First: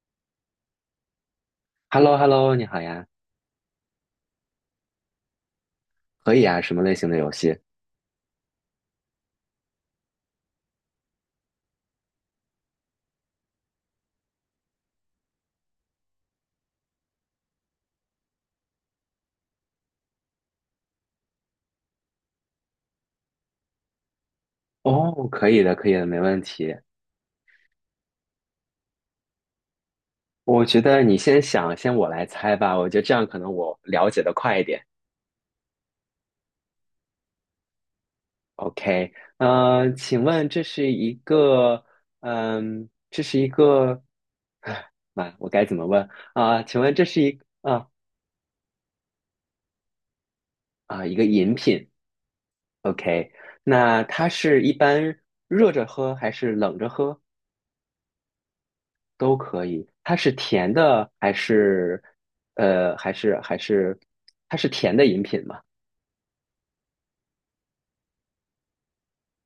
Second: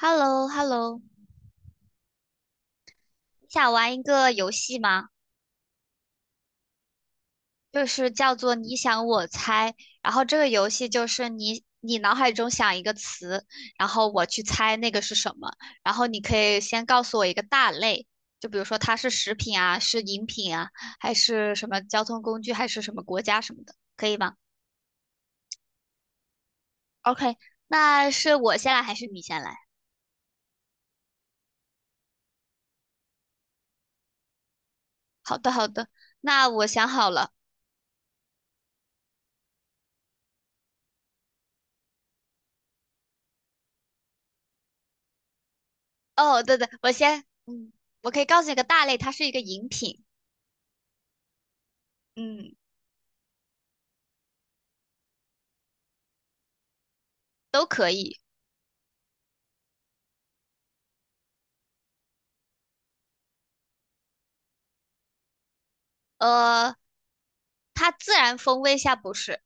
h e l l o h e l l o h e l l o h e l l o 你好呀，你想玩一个游戏吗？可以啊，什么类型的游戏？就是叫做你想我猜，然后这个游戏就是你脑海中想一个词，然后我去猜那个是什么，然后你可以先告诉我一个大类，就比如说它是食品啊，是饮品啊，还是什么交通工具，还是什么国家什么的，可以吗哦，可以的，可以的，没问题。？OK，那是我先来还是你先来？我觉得你先想，先我来猜吧，我觉得这样可能我了解的快一点。好的，好的，那我想好了。OK，请问这是一个，嗯，这是一个，唉妈，我该怎么问哦，对啊？对，请我问这是先，一啊我可以告诉你个大类，它是一个饮品，啊一个饮品嗯。？OK，那它是一般热着喝还是冷着喝？都可以。都可以。它是甜的还是呃还是还是它是甜的饮品嘛？呃，它自然风味下不是，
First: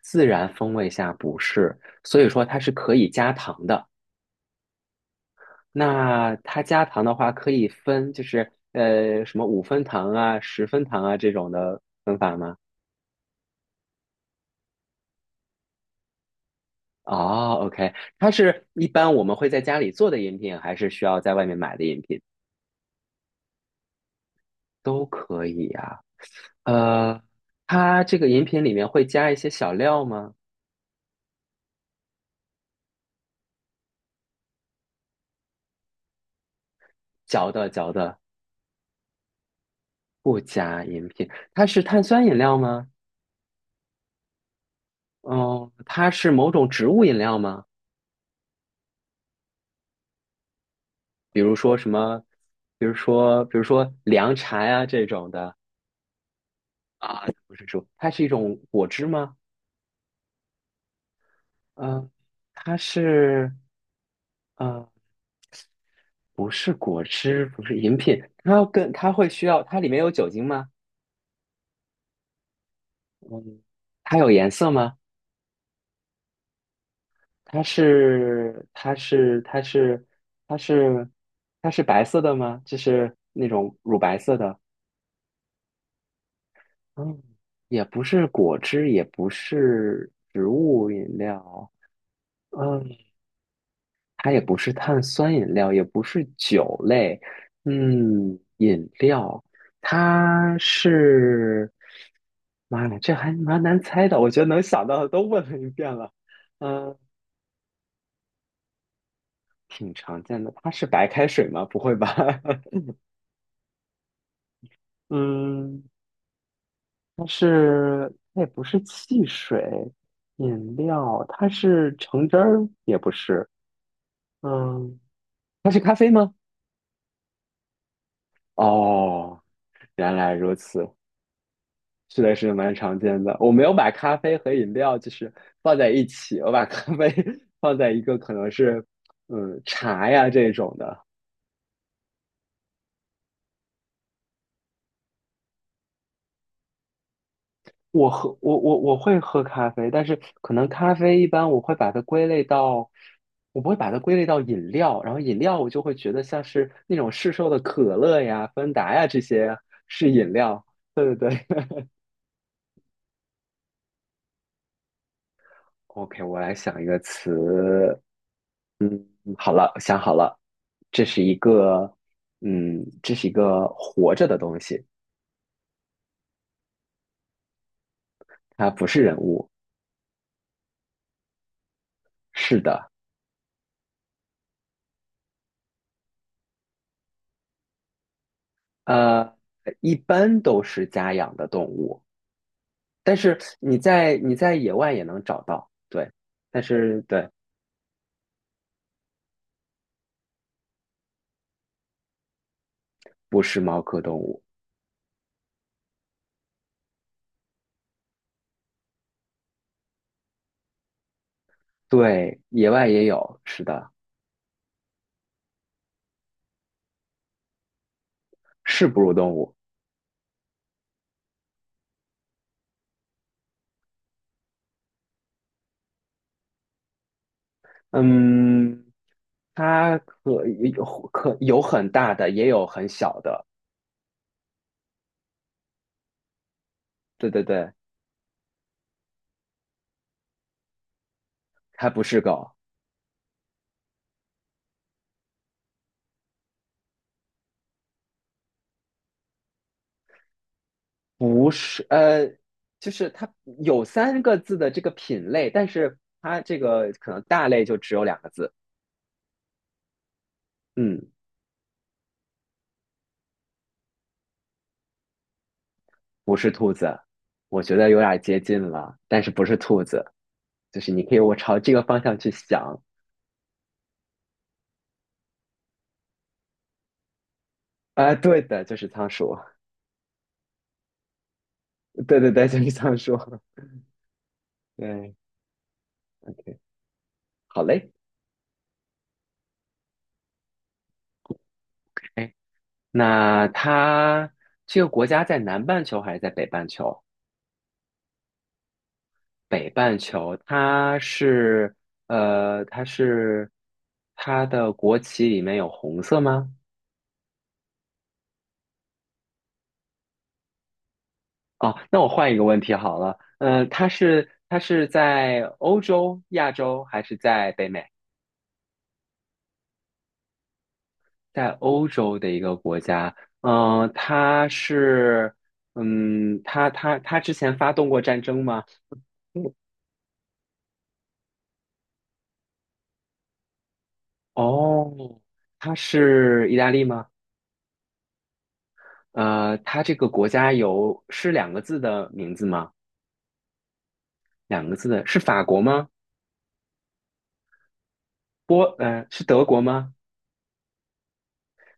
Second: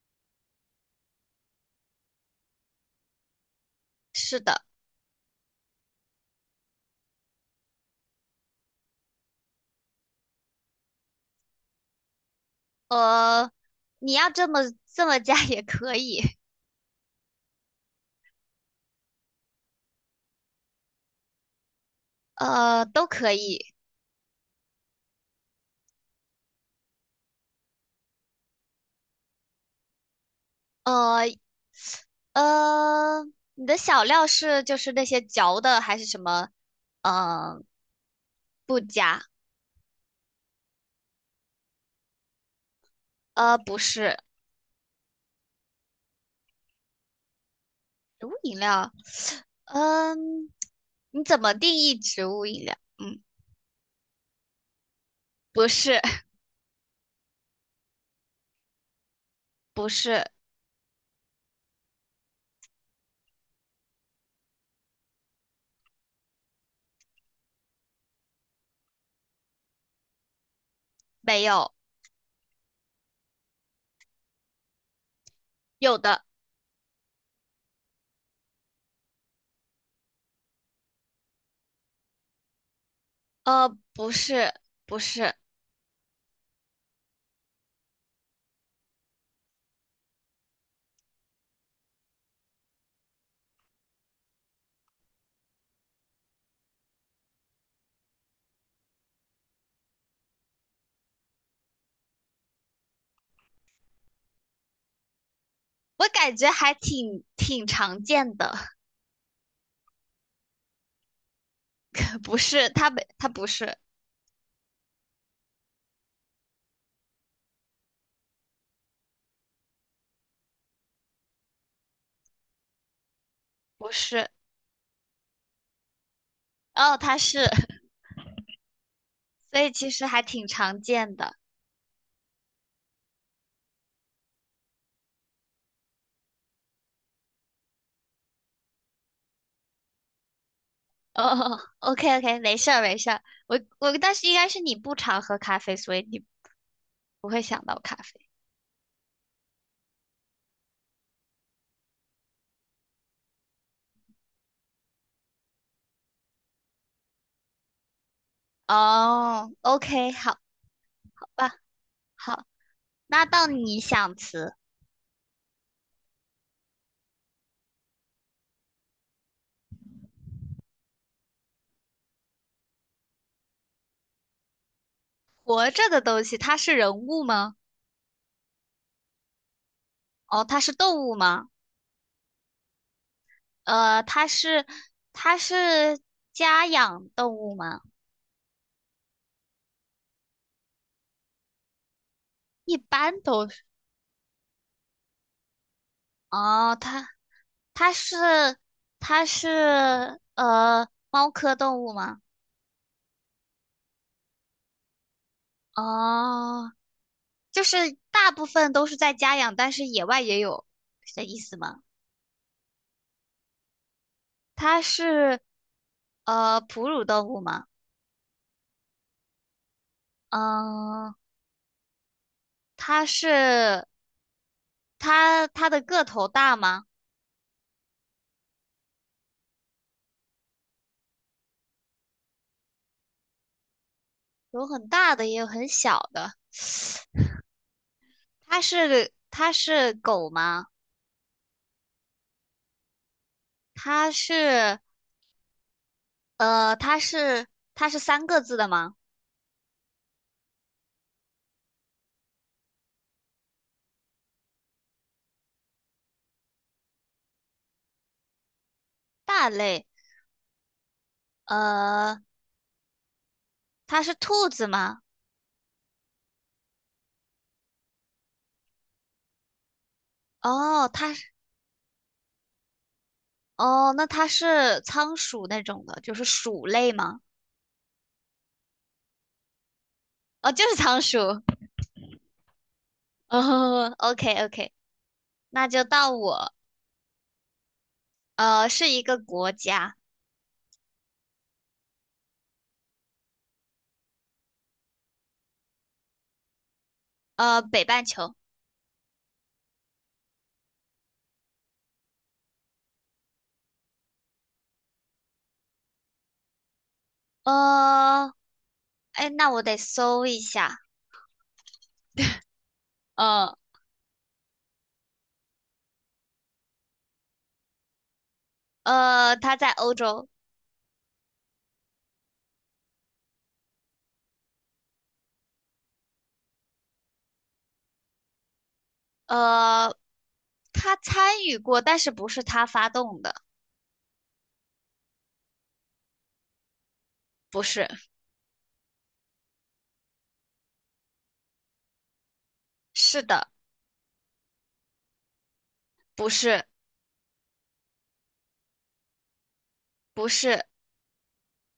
自然风味下不是，所以说它是可以加糖的。是的。那它加糖的话，可以分就是什么五分糖啊、十分糖啊这种的分法吗？呃，你要这么加 也可以，哦，OK，它是一般我们会在家里做的饮品，还是需要在外面买的饮品？都可以。都可以。呃，它这个饮品里面会加一些小料吗？呃呃，你的小料是就是那些嚼的还是什么？嚼嗯、的嚼的。不加。不加饮品，它是碳酸饮料吗？呃，不是嗯，它是某种植物饮料吗？植物饮料。嗯，你怎比么如定说什义么，植物饮料？比如嗯，说，比如说凉茶呀、这种的，不是，不是说它是一种果汁吗？不是，嗯，它是，呃，不是果汁，不是饮品，它要跟它会需要，它里面有酒精吗？没有，嗯，它有颜色吗？有的。它是，它是，它是，它是，它是白色的吗？就是那种乳不白色是，的。不是。嗯，也不是果汁，也不是植物饮料，嗯，它也不是碳酸饮料，也不是酒类，嗯，饮料，它是，妈呀，这还蛮难猜的，我觉得能想到的都问了一遍我了，感觉还嗯，挺常见的，挺常见的，它是白开水吗？不会吧？不是嗯，它是，它也不是汽水，饮料，它是橙汁儿，也不是。不是嗯，它是咖啡吗？哦，他是，哦，所以其实原还来挺如常此，见的。是的，是蛮常见的。我没有把咖啡和饮料就是放在一起，我把咖啡 放在一个可能是嗯茶呀这种的。哦，OK OK，没事儿没事儿，我但是应该是你不常喝咖啡，所以你不会想到咖我啡。喝我我我会喝咖啡，但是可能咖啡一般我会把它归类到，我不会把它归类到饮料，然后饮料我就会觉得像是那种市售的可乐呀、芬达呀这哦些，OK，是饮好料。对对吧，对。好，那到你想词，OK，我来想一个词。好了，想好了，这是一个，嗯，这是一个活着的东西，活着的东西，它是人物吗？它不是人物。哦，它是动物吗？是的，呃，它是它是家养动物吗？呃，一般都是家养的动物，一但般是都你在野外也能找到，对，但哦，是对，它是它是猫科动物吗？不是猫科动物，哦，就是大部分都是在家养，但是野外也有，是这意思吗？对，野外也有，是的，它是哺乳动物吗？是哺乳动物，嗯，它是它它的个头大吗？嗯，它可有可有很大的，也有很小的，有很大的，也有很小的。对对对，它是狗吗？它不是狗。它是呃它是它是三个字的吗？不是，呃，就是它有三个字的这个品类，但是它这个可能大类就只有两个字。大类。嗯，呃，它是兔子吗？不是兔子，我觉得有点接近了，但是不是兔子，就哦，是你它可以是我朝这个方向去想。哦，那它是仓鼠那种的，就是鼠类吗？啊、对的，就是仓鼠。哦，就是仓鼠。对对对，就是仓鼠。哦，OK OK，对，那就到我。好嘞。呃，是一个国家，哎，那它这个国家在南半球还是在北半球？北半球。北半球，它是它的国旗里面有红色吗？呃，哎，那我得搜一下。哦，那我换一个问题好了，呃它是在欧洲、亚洲还是在北美？它在欧洲。在欧洲的一个国家，嗯、呃它是嗯，它之前发动过战争吗？呃，它参与过，但是不是它发动的？哦，它是意大利吗？不是，呃，它这个国家有是两个字的名字吗？是的，两个字的，是法国吗？不是，是德国吗？不是，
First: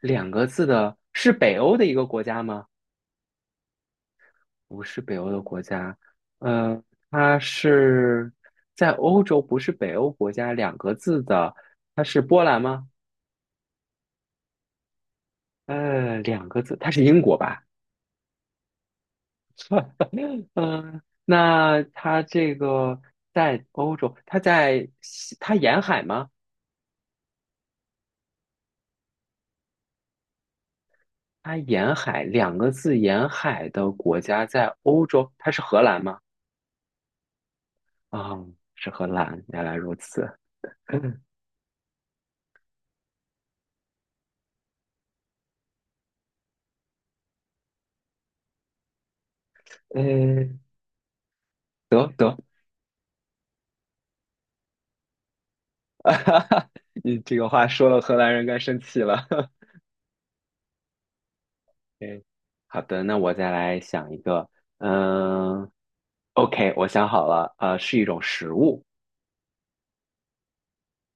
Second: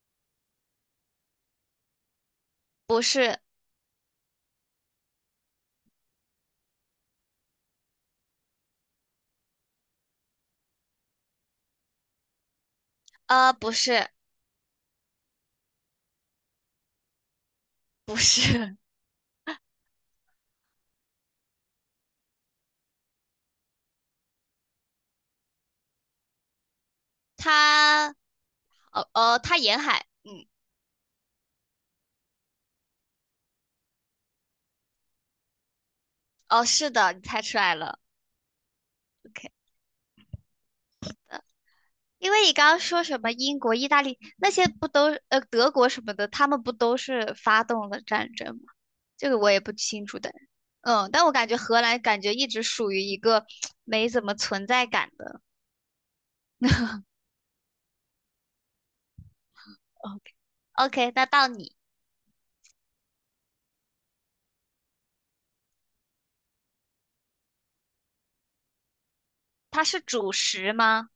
两个字的，是北欧的一个国家吗？不是，不是北欧的国家，呃，它是在欧洲，不是北欧国家。两个字的，它是波兰吗？呃，不是，呃，两个字，它是英国吧？不是。嗯，那它这个在欧洲，它在西它沿海吗？它哦哦，它沿海，嗯，它沿海两个字，沿海的国家在欧洲，它是荷兰吗？哦，是的，你猜出来了啊，是荷兰，，OK。原来如此。因为你刚刚说什么英国、意大利那些不都德国什么的，他们不都是发动了战争吗？这个我也不清楚的，嗯，嗯，但我感觉荷兰得感觉得，一直属于一个没怎么存在感的。你这个话说了，荷兰人该生气了。OK，OK，那到你，嗯，好的，那我再来想一个。嗯，OK，我想好了，呃，是一种食物，它是主食吗？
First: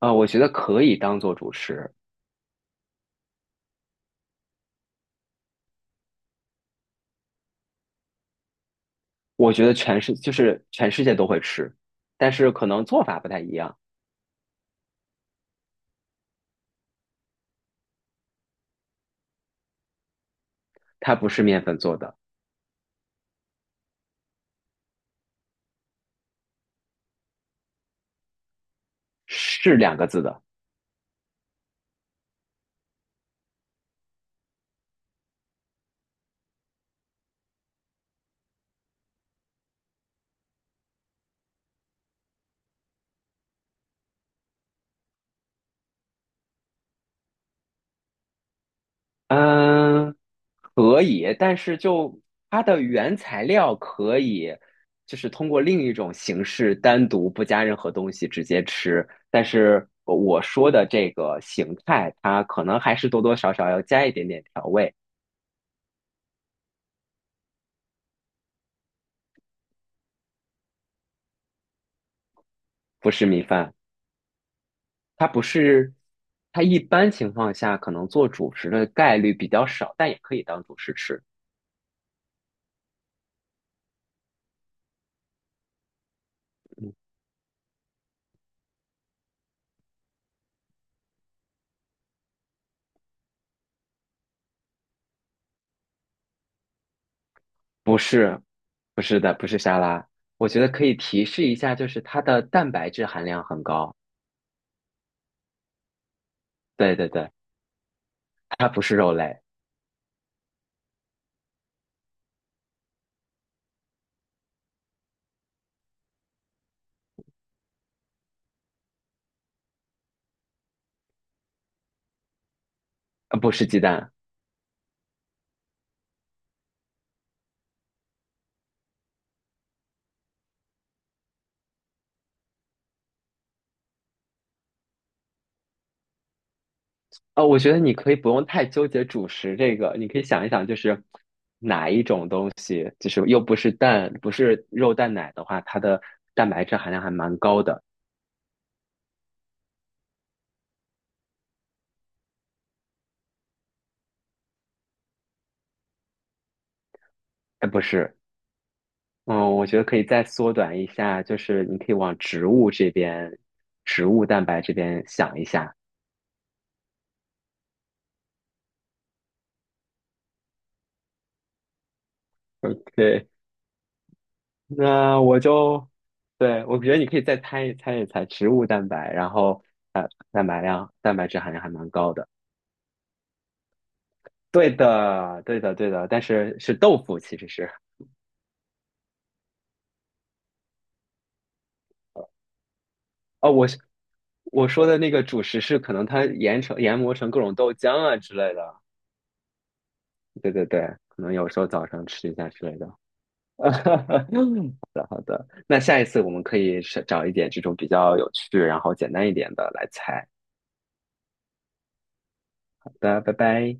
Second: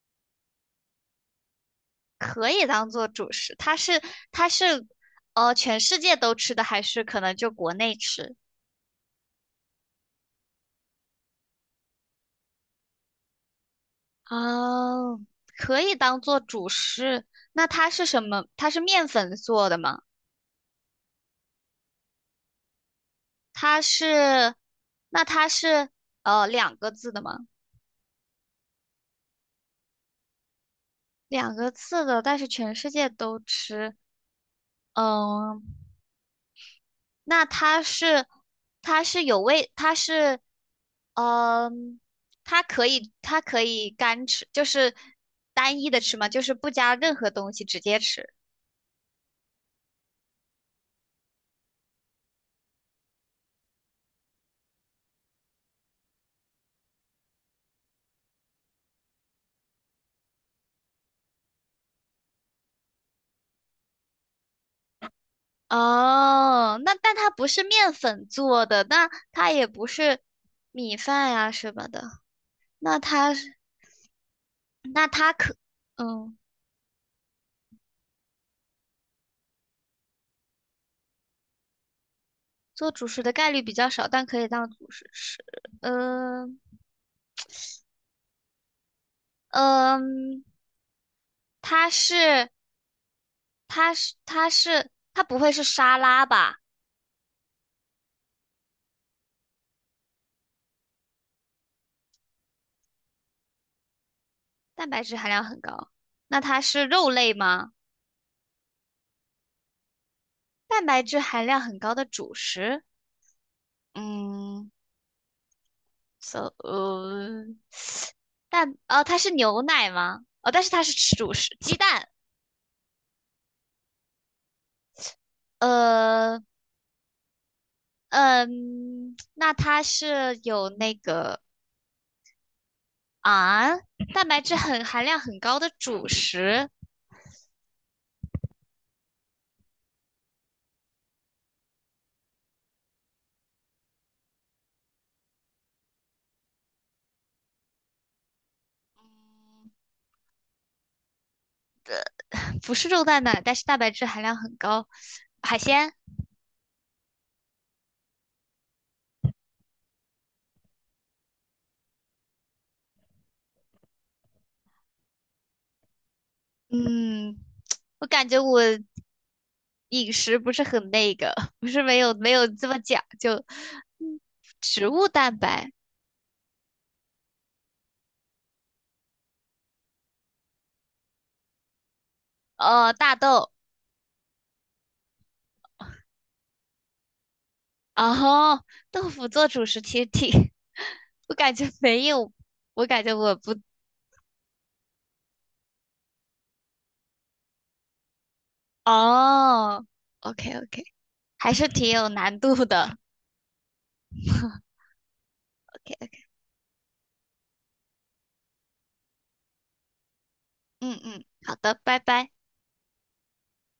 呃，我觉得可以当做主食，可以当做主食，它是全世界都吃的，还是可能就国内吃？我觉得全世界都会吃，但是可能做法不太一样。哦，可以当做主食。那它是什么？它是面粉做的吗？它不是面粉做的，它是，那它是两个字的吗？是两个字的。两个字的，但是全世界都吃。嗯，那它是，它是有味，它是，嗯，它可以，它可以干吃，就是单一的吃吗？就是不加任何东西直接吃。嗯，可以，但是就它的原材料可以，就是通过另一种形式单独不加任何东西直接吃，但是我说的这个形态，它可能还是多多少少要加一点点调味，哦，那但它不是面粉做的，那它也不是米饭呀什么的，那不是它米是饭，那它它不可是，嗯它一般情况下可能做主食的概率比较少，但也可以当主食吃，做主食的概率比较少，但可以当主食吃。嗯嗯，嗯，它是它不会是沙拉吧？不是，不是的，不是沙拉，我觉得可以提示一下，就是它的蛋白质含量很高。蛋白质含量很高，那它是对肉对对，类吗？它不是肉类，蛋白质含量很高的主食？嗯，so 呃但哦，它是牛奶吗？哦，但是它是主食鸡蛋。不是鸡蛋。呃，嗯，那它是有那个啊，蛋白质很含量很高的主食，哦，我觉得你可以不用太纠结主食这个，你可以想一想，就是哪一种东西，就是又不是蛋，不是肉蛋奶的话，它的蛋白质含量还蛮高的。不是肉蛋奶，但是蛋白质含量很高。海鲜，哎，不是，嗯，我觉得可以再缩短一下，就是你可以往植物这边，植物蛋白这边想一下。嗯，我感觉我饮食不是很那个，不是没有这么讲对，究。嗯植物那蛋我白，就，对，我觉得你可以再猜一猜植物蛋白，然后蛋白量、蛋白质含量还蛮高的。呃，大豆。对的，对的，对的，但是是豆腐，其实是哦，豆腐做主食其实挺，我感觉没有，我感觉我哦，不，我说的那个主食是可能它研成研磨成各种豆浆啊之类的，哦对，OK 对对，OK，可能有还时是候早挺上有吃一难下度之类的。的 那，OK 下一 OK，次我们可以是找一点这种比较有趣，然后简单一点的来猜。嗯嗯，好的，拜拜。好的，拜拜。